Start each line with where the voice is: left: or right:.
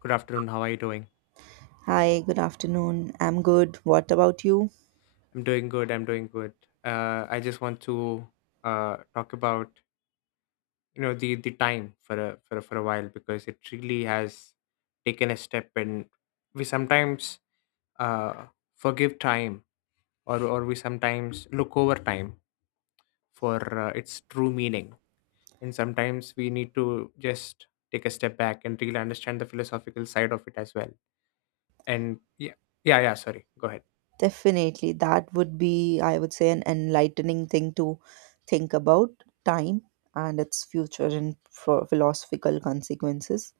left: Good afternoon. How are you doing?
right: Hi, good afternoon. I'm good. What about you?
left: I'm doing good. I'm doing good. I just want to talk about the time for a for a while because it really has taken a step, and we sometimes uh, forgive time, or we sometimes look over time for its true meaning, and sometimes we need to just take a step back and really understand the philosophical side of it as well. And yeah, yeah, yeah. Sorry. Go ahead.
right: Definitely. That would be, I would say, an enlightening thing to think about time and its future and philosophical consequences.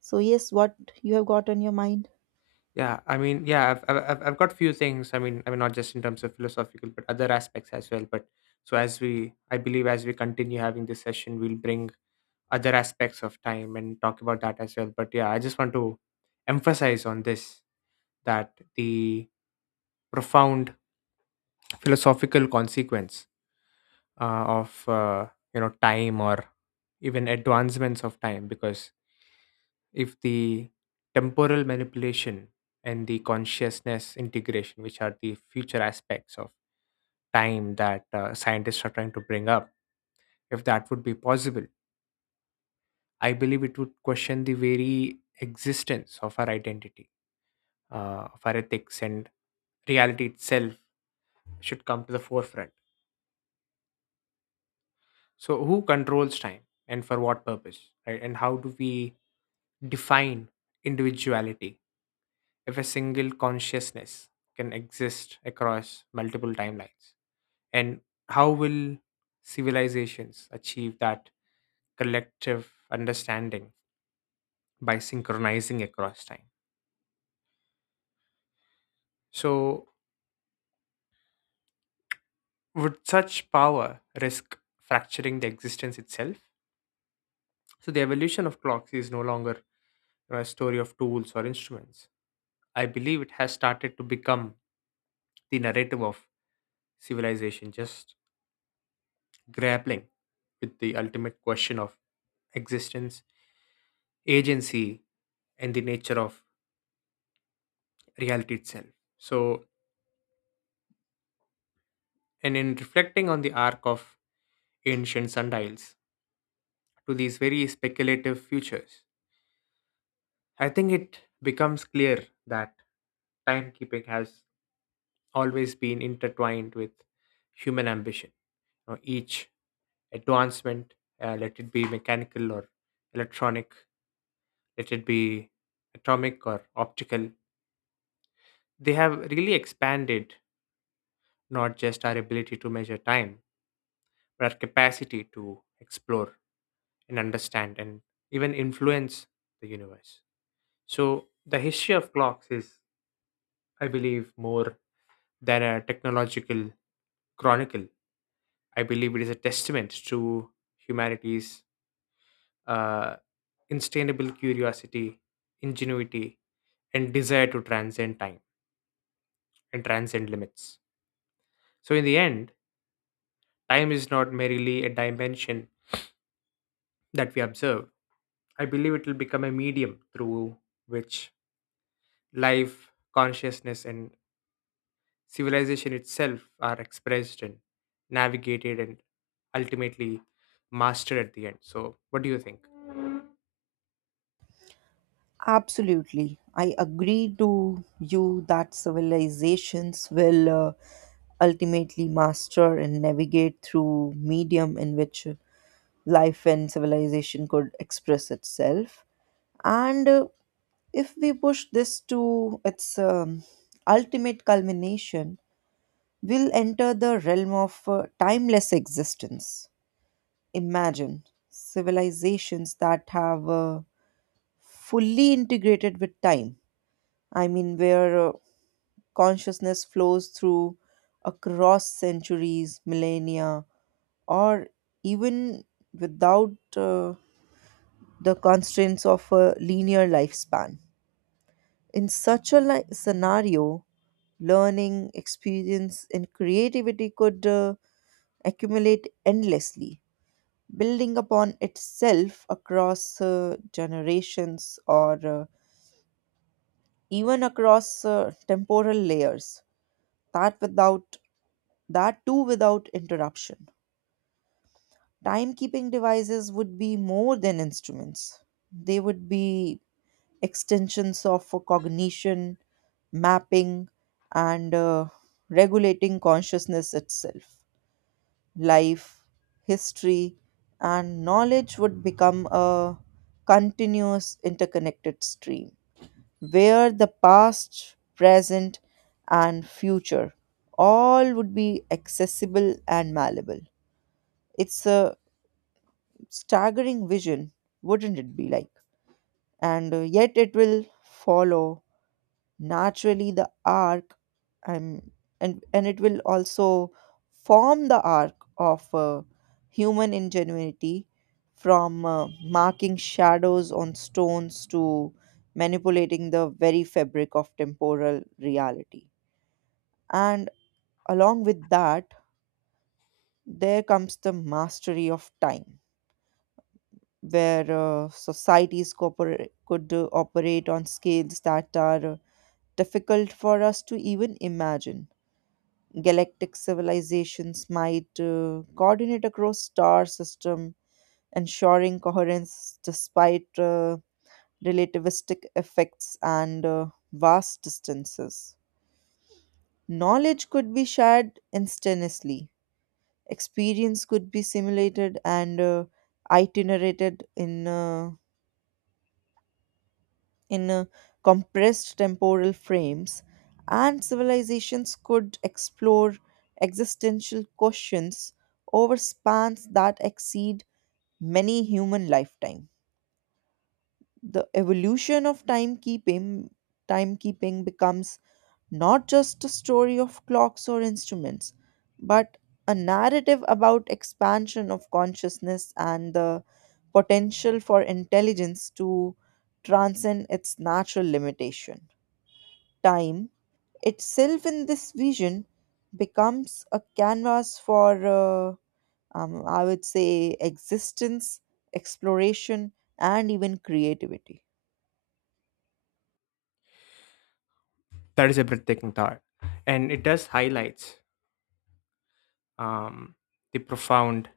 right: So, yes, what you have got on your mind?
left: Yeah, I mean, yeah, I've got few things. I mean, not just in terms of philosophical, but other aspects as well. But so as we, I believe, as we continue having this session, we'll bring other aspects of time and talk about that as well. But yeah, I just want to emphasize on this that the profound philosophical consequence of time or even advancements of time, because if the temporal manipulation and the consciousness integration, which are the future aspects of time that scientists are trying to bring up, if that would be possible, I believe it would question the very existence of our identity, of our ethics, and reality itself should come to the forefront. So, who controls time and for what purpose, right? And how do we define individuality if a single consciousness can exist across multiple timelines? And how will civilizations achieve that collective understanding by synchronizing across time? So, would such power risk fracturing the existence itself? So, the evolution of clocks is no longer, a story of tools or instruments. I believe it has started to become the narrative of civilization, just grappling with the ultimate question of existence, agency, and the nature of reality itself. So, and in reflecting on the arc of ancient sundials to these very speculative futures, I think it becomes clear that timekeeping has always been intertwined with human ambition. You know, each advancement, let it be mechanical or electronic, let it be atomic or optical, they have really expanded not just our ability to measure time, but our capacity to explore and understand and even influence the universe. So, the history of clocks is, I believe, more than a technological chronicle. I believe it is a testament to humanity's uh, insatiable curiosity, ingenuity, and desire to transcend time and transcend limits. So, in the end, time is not merely a dimension that we observe. I believe it will become a medium through which life, consciousness, and civilization itself are expressed and navigated and ultimately mastered at the end. So, what do you think?
right: Absolutely. I agree to you that civilizations will ultimately master and navigate through medium in which life and civilization could express itself. And If we push this to its ultimate culmination, we'll enter the realm of timeless existence. Imagine civilizations that have fully integrated with time. I mean, where consciousness flows through across centuries, millennia, or even without the constraints of a linear lifespan. In such a scenario, learning, experience, and creativity could accumulate endlessly, building upon itself across generations or even across temporal layers. That without that too without interruption. Timekeeping devices would be more than instruments. They would be extensions of cognition, mapping, and regulating consciousness itself. Life, history, and knowledge would become a continuous interconnected stream where the past, present, and future all would be accessible and malleable. It's a staggering vision, wouldn't it be like? And Yet it will follow naturally the arc and and it will also form the arc of human ingenuity from marking shadows on stones to manipulating the very fabric of temporal reality, and along with that there comes the mastery of time where societies could operate on scales that are difficult for us to even imagine. Galactic civilizations might coordinate across star system, ensuring coherence despite relativistic effects and vast distances. Knowledge could be shared instantaneously. Experience could be simulated and itinerated in compressed temporal frames, and civilizations could explore existential questions over spans that exceed many human lifetime. The evolution of timekeeping becomes not just a story of clocks or instruments, but a narrative about expansion of consciousness and the potential for intelligence to transcend its natural limitation. Time itself in this vision becomes a canvas for, I would say, existence, exploration, and even creativity.
left: That is a breathtaking thought. And it does highlights, um, the profound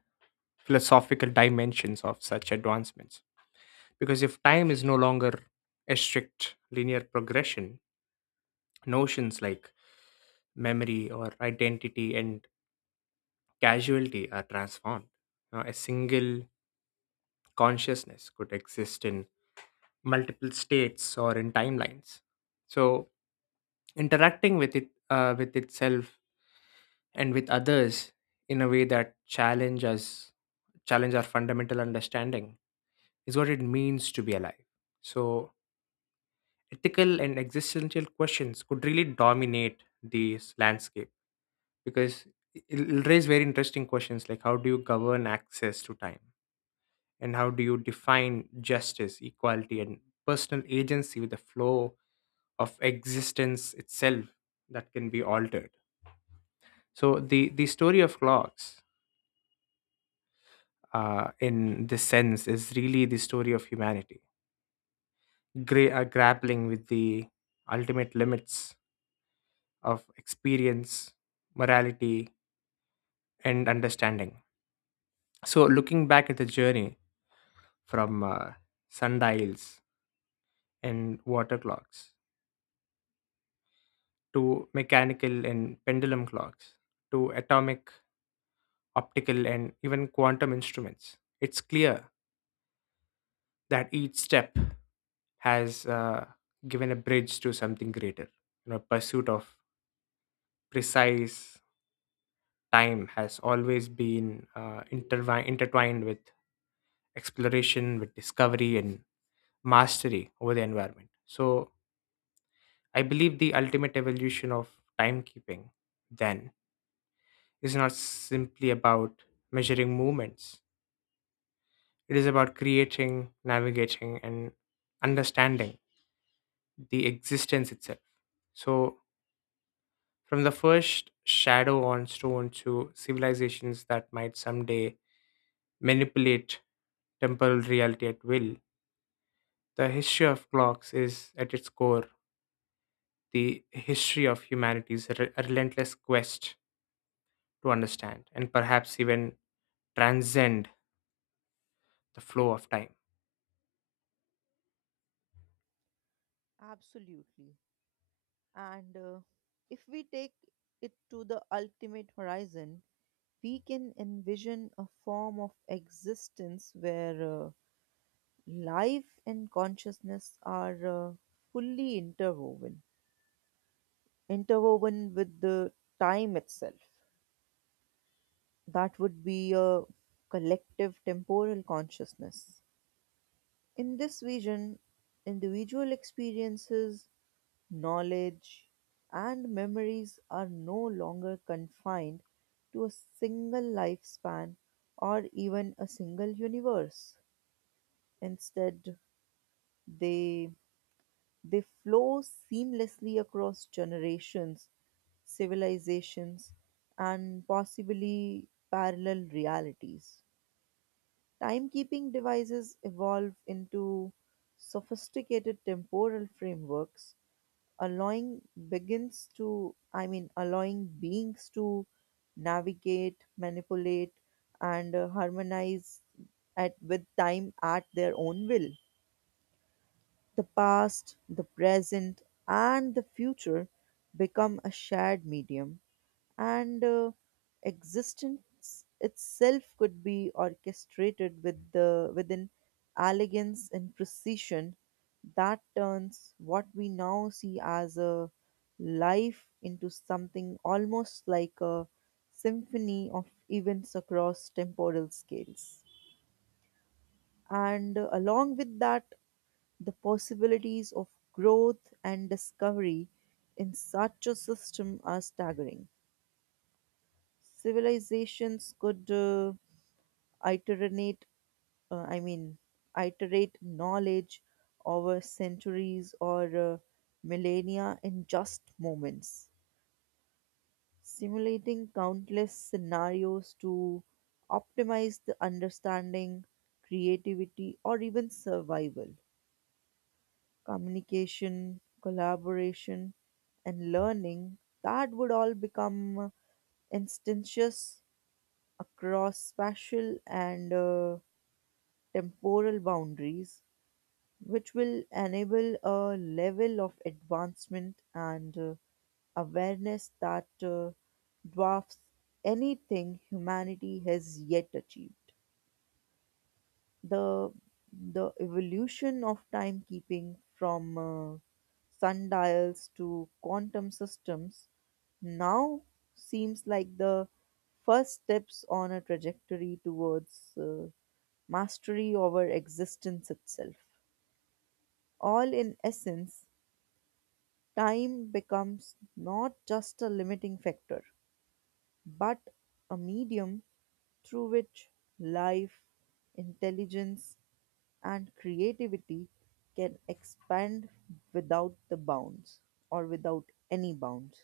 left: philosophical dimensions of such advancements. Because if time is no longer a strict linear progression, notions like memory or identity and casualty are transformed. Now, a single consciousness could exist in multiple states or in timelines. So, interacting with it, with itself, and with others in a way that challenge our fundamental understanding is what it means to be alive. So, ethical and existential questions could really dominate this landscape because it'll raise very interesting questions like how do you govern access to time and how do you define justice, equality, and personal agency with the flow of existence itself that can be altered? So the story of clocks, in this sense, is really the story of humanity, grappling with the ultimate limits of experience, morality, and understanding. So looking back at the journey from sundials and water clocks to mechanical and pendulum clocks, to atomic, optical, and even quantum instruments. It's clear that each step has given a bridge to something greater. You know, pursuit of precise time has always been intertwined with exploration, with discovery, and mastery over the environment. So, I believe the ultimate evolution of timekeeping then is not simply about measuring movements. It is about creating, navigating, and understanding the existence itself. So, from the first shadow on stone to civilizations that might someday manipulate temporal reality at will, the history of clocks is at its core the history of humanity's relentless quest to understand and perhaps even transcend the flow of time.
right: Absolutely. And If we take it to the ultimate horizon, we can envision a form of existence where life and consciousness are fully interwoven with the time itself. That would be a collective temporal consciousness. In this vision, individual experiences, knowledge, and memories are no longer confined to a single lifespan or even a single universe. Instead, they they flow seamlessly across generations, civilizations, and possibly parallel realities. Timekeeping devices evolve into sophisticated temporal frameworks, allowing begins to I mean allowing beings to navigate, manipulate, and harmonize at with time at their own will. The past, the present, and the future become a shared medium, and existence itself could be orchestrated with the within elegance and precision that turns what we now see as a life into something almost like a symphony of events across temporal scales. And Along with that, the possibilities of growth and discovery in such a system are staggering. Civilizations could iterate, uh, I mean, iterate knowledge over centuries or millennia in just moments, simulating countless scenarios to optimize the understanding, creativity, or even survival. Communication, collaboration, and learning that would all become instantaneous across spatial and temporal boundaries, which will enable a level of advancement and awareness that dwarfs anything humanity has yet achieved. the the evolution of timekeeping from sundials to quantum systems now seems like the first steps on a trajectory towards mastery over existence itself. All in essence, time becomes not just a limiting factor, but a medium through which life, intelligence, and creativity can expand without the bounds or without any bounds.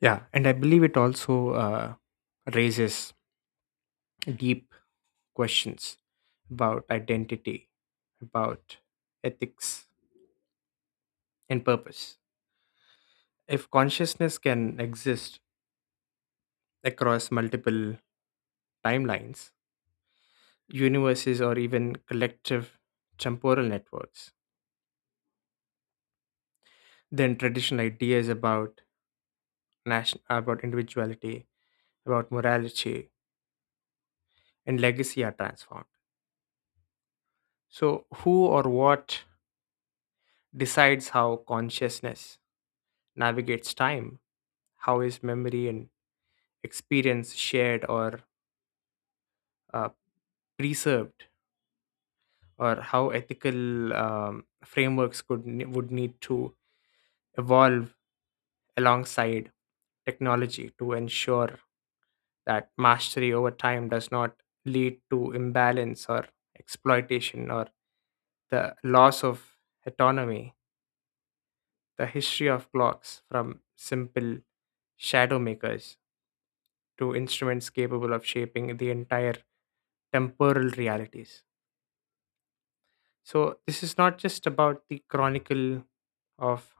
left: Yeah, and I believe it also raises deep questions about identity, about ethics, and purpose. If consciousness can exist across multiple timelines, universes, or even collective temporal networks, then traditional ideas about national, about individuality, about morality, and legacy are transformed. So, who or what decides how consciousness navigates time? How is memory and experience shared or uh, preserved, or how ethical frameworks would need to evolve alongside technology to ensure that mastery over time does not lead to imbalance or exploitation or the loss of autonomy, the history of clocks from simple shadow makers to instruments capable of shaping the entire temporal realities. So this is not just about the chronicle of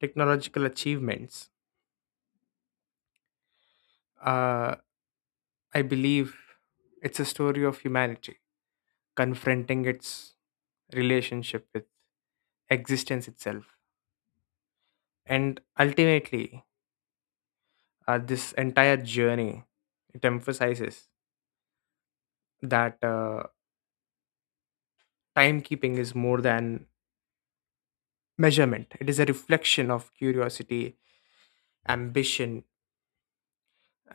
left: technological achievements. Uh, I believe it's a story of humanity confronting its relationship with existence itself, and ultimately, this entire journey it emphasizes that timekeeping is more than measurement. It is a reflection of curiosity, ambition,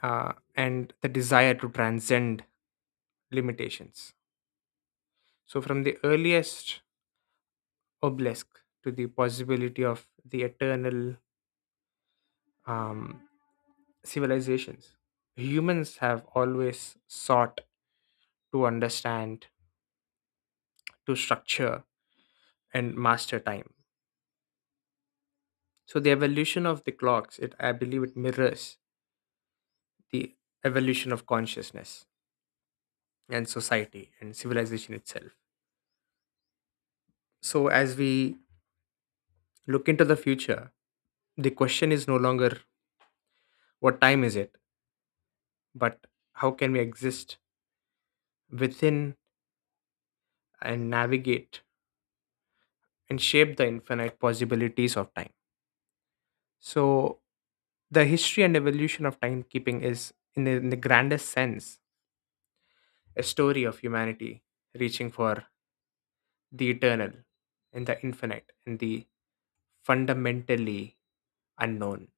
left: and the desire to transcend limitations. So, from the earliest obelisk to the possibility of the eternal, um, civilizations, humans have always sought to understand, to structure, and master time. So, the evolution of the clocks, it I believe, it mirrors the evolution of consciousness and society and civilization itself. So, as we look into the future, the question is no longer what time is it, but how can we exist within and navigate and shape the infinite possibilities of time. So, the history and evolution of timekeeping is, in the grandest sense, a story of humanity reaching for the eternal and the infinite and the fundamentally unknown.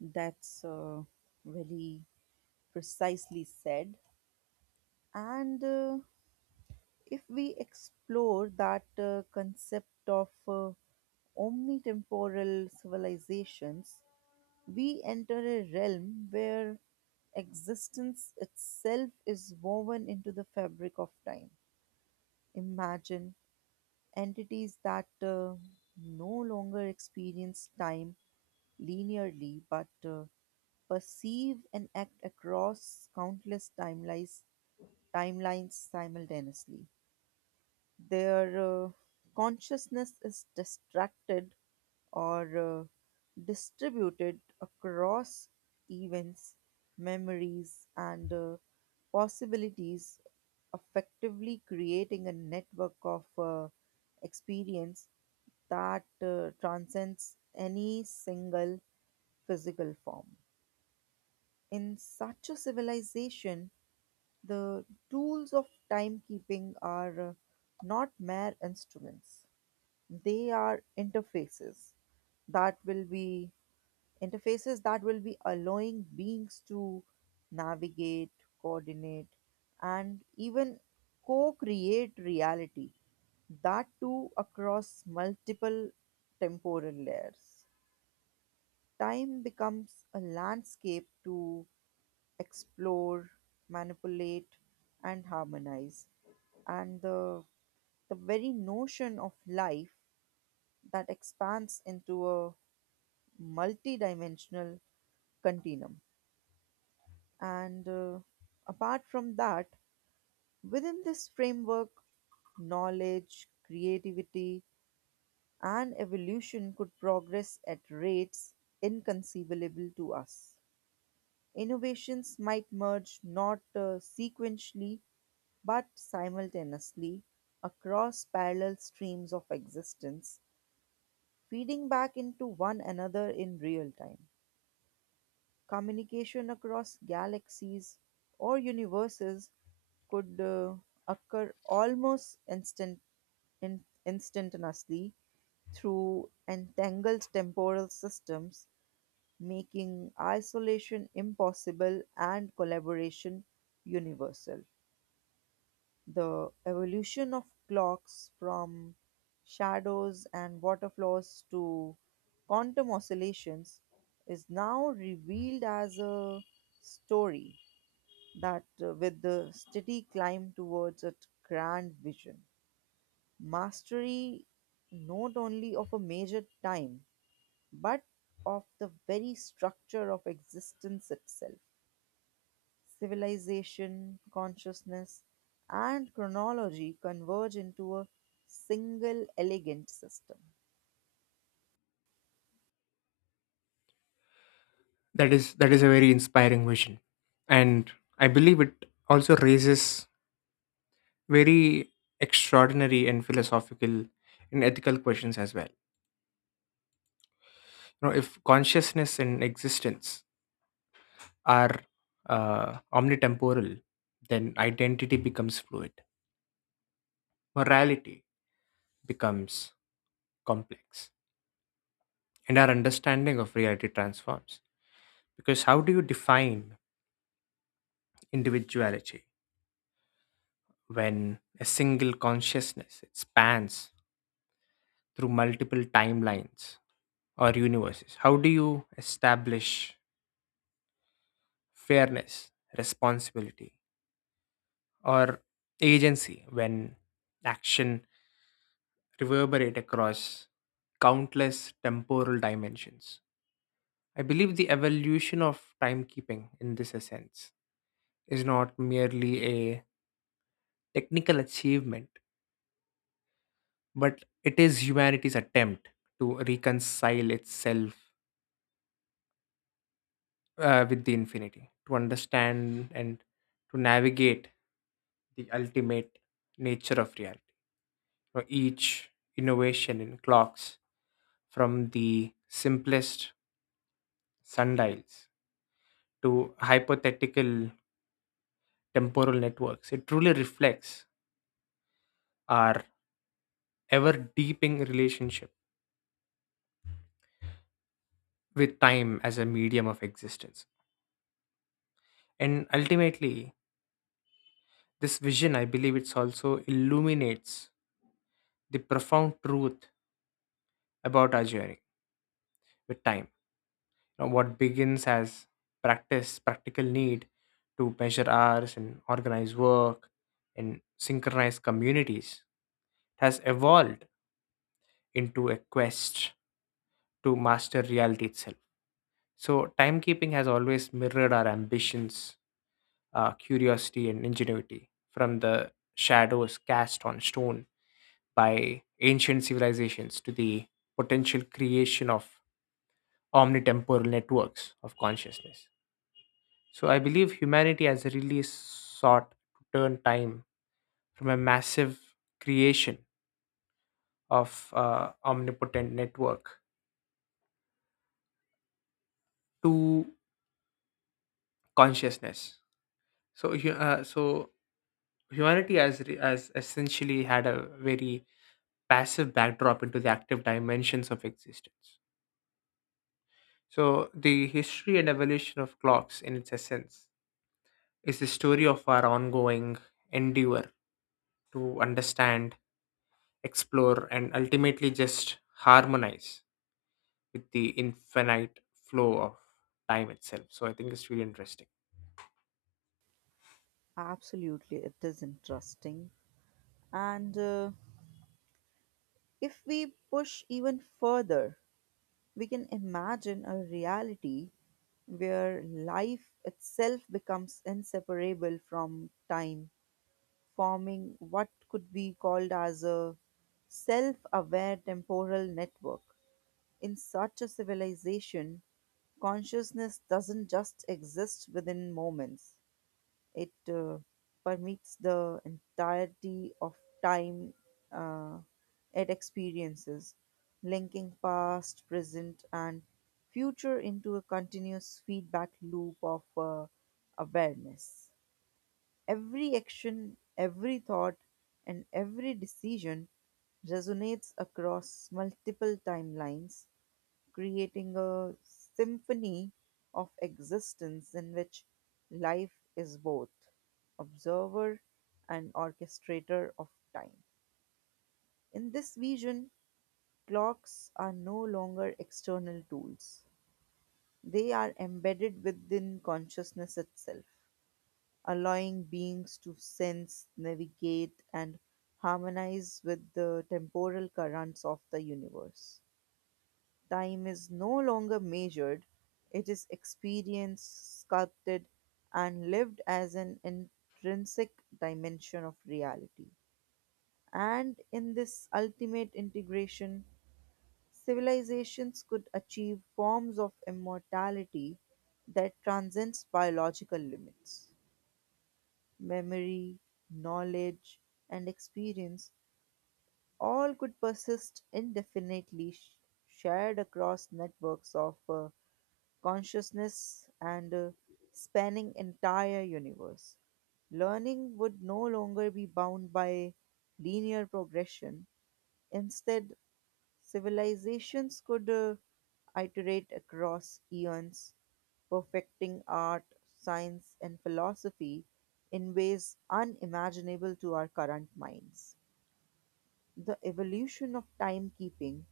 right: That's very precisely said. And If we explore that concept of omnitemporal civilizations, we enter a realm where existence itself is woven into the fabric of time. Imagine entities that no longer experience time linearly but perceive and act across countless timelines simultaneously. Their consciousness is distracted or distributed across events, memories, and possibilities, effectively creating a network of experience that transcends any single physical form. In such a civilization, the tools of timekeeping are not mere instruments. They are interfaces that will be interfaces that will be allowing beings to navigate, coordinate, and even co-create reality. That too across multiple temporal layers. Time becomes a landscape to explore, manipulate, and harmonize. And the very notion of life that expands into a multidimensional continuum. And Apart from that, within this framework, knowledge, creativity, and evolution could progress at rates inconceivable to us. Innovations might merge not sequentially but simultaneously across parallel streams of existence, feeding back into one another in real time. Communication across galaxies or universes could occur almost in, instantaneously through entangled temporal systems, making isolation impossible and collaboration universal. The evolution of clocks from shadows and water flows to quantum oscillations is now revealed as a story that with the steady climb towards a grand vision, mastery not only of a major time but of the very structure of existence itself. Civilization, consciousness, and chronology converge into a single elegant system.
left: That is a very inspiring vision, and I believe it also raises very extraordinary and philosophical and ethical questions as well. You know, if consciousness and existence are omnitemporal, then identity becomes fluid, morality becomes complex, and our understanding of reality transforms. Because how do you define individuality when a single consciousness it spans through multiple timelines or universes? How do you establish fairness, responsibility, or agency when action reverberate across countless temporal dimensions. I believe the evolution of timekeeping in this sense is not merely a technical achievement, but it is humanity's attempt to reconcile itself with the infinity to understand and to navigate the ultimate nature of reality. Now, each innovation in clocks, from the simplest sundials to hypothetical temporal networks, it truly reflects our ever deepening relationship with time as a medium of existence. And ultimately, this vision, I believe, it's also illuminates the profound truth about our journey with time. Now, what begins as practical need to measure hours and organize work and synchronize communities has evolved into a quest to master reality itself. So, timekeeping has always mirrored our ambitions, curiosity, and ingenuity from the shadows cast on stone by ancient civilizations to the potential creation of omnitemporal networks of consciousness. So I believe humanity has really sought to turn time from a massive creation of omnipotent network to consciousness. So humanity has has essentially had a very passive backdrop into the active dimensions of existence. So the history and evolution of clocks, in its essence, is the story of our ongoing endeavor to understand explore, and ultimately just harmonize with the infinite flow of time itself. So I think it's really interesting.
right: Absolutely, it is interesting. And If we push even further, we can imagine a reality where life itself becomes inseparable from time, forming what could be called as a self aware temporal network. In such a civilization, consciousness doesn't just exist within moments, it permeates the entirety of time. uh, it experiences, linking past, present, and future into a continuous feedback loop of awareness. Every action, every thought, and every decision resonates across multiple timelines, creating a symphony of existence in which life is both observer and orchestrator of time. In this vision, clocks are no longer external tools. They are embedded within consciousness itself, allowing beings to sense, navigate, and harmonize with the temporal currents of the universe. Time is no longer measured, it is experienced, sculpted, and lived as an intrinsic dimension of reality. And in this ultimate integration, civilizations could achieve forms of immortality that transcends biological limits. Memory, knowledge, and experience all could persist indefinitely, shared across networks of consciousness and spanning entire universe. Learning would no longer be bound by linear progression. Instead, civilizations could iterate across eons, perfecting art, science, and philosophy in ways unimaginable to our current minds. The evolution of timekeeping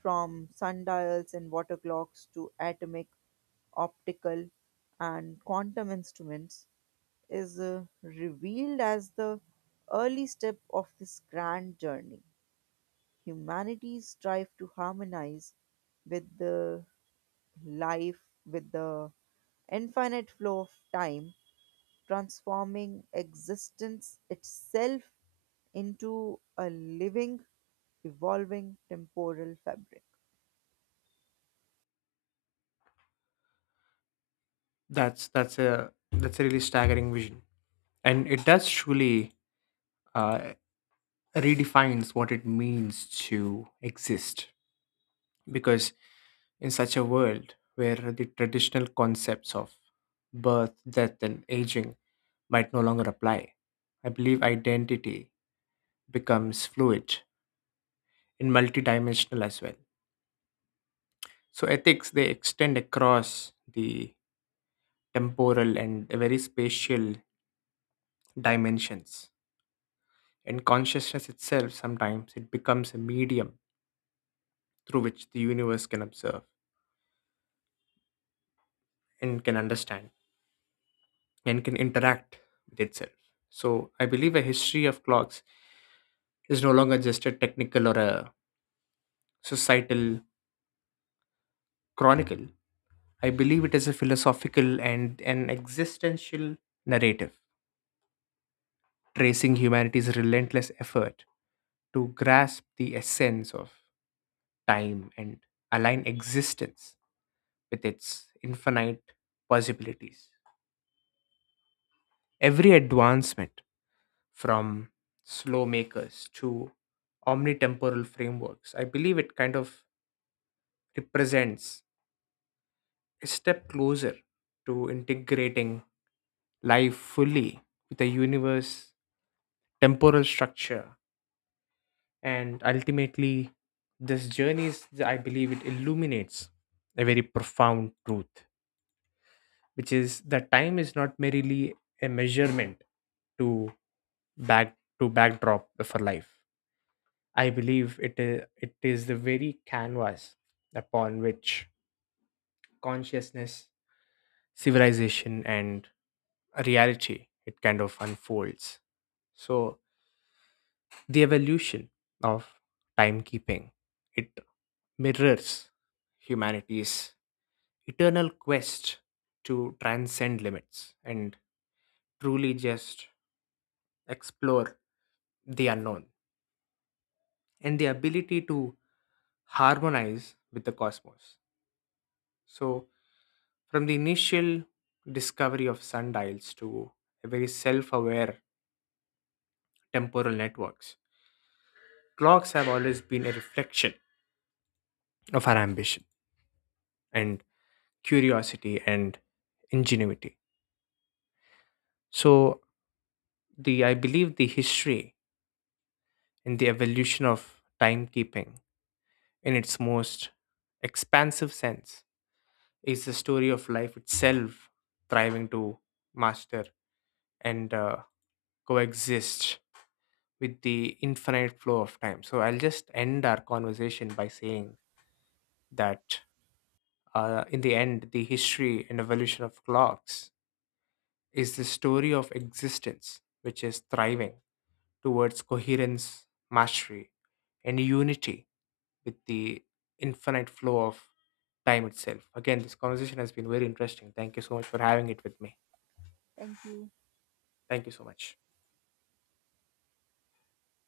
right: from sundials and water clocks to atomic, optical, and quantum instruments, is revealed as the early step of this grand journey. Humanity strive to harmonize with the life, with the infinite flow of time, transforming existence itself into a living, evolving temporal fabric.
left: That's a really staggering vision, and it does truly uh, redefines what it means to exist. Because in such a world where the traditional concepts of birth, death, and aging might no longer apply, I believe identity becomes fluid and multidimensional as well. So ethics they extend across the temporal and very spatial dimensions. And consciousness itself sometimes it becomes a medium through which the universe can observe and can understand and can interact with itself. So I believe a history of clocks is no longer just a technical or a societal chronicle. I believe it is a philosophical and an existential narrative tracing humanity's relentless effort to grasp the essence of time and align existence with its infinite possibilities. Every advancement from slow makers to omnitemporal frameworks, I believe it kind of represents a step closer to integrating life fully with the universe temporal structure and ultimately this journey is I believe it illuminates a very profound truth which is that time is not merely a measurement to backdrop for life I believe it is the very canvas upon which consciousness civilization and reality it kind of unfolds so the evolution of timekeeping it mirrors humanity's eternal quest to transcend limits and truly just explore the unknown and the ability to harmonize with the cosmos. So, from the initial discovery of sundials to very self aware temporal networks, clocks have always been a reflection of our ambition and curiosity, and ingenuity. So, the I believe the history and the evolution of timekeeping in its most expansive sense is the story of life itself striving to master and coexist with the infinite flow of time. So, I'll just end our conversation by saying that in the end, the history and evolution of clocks is the story of existence, which is thriving towards coherence, mastery, and unity with the infinite flow of time itself. Again, this conversation has been very interesting. Thank you so much for having it with me.
right: Thank you.
left: Thank you so much.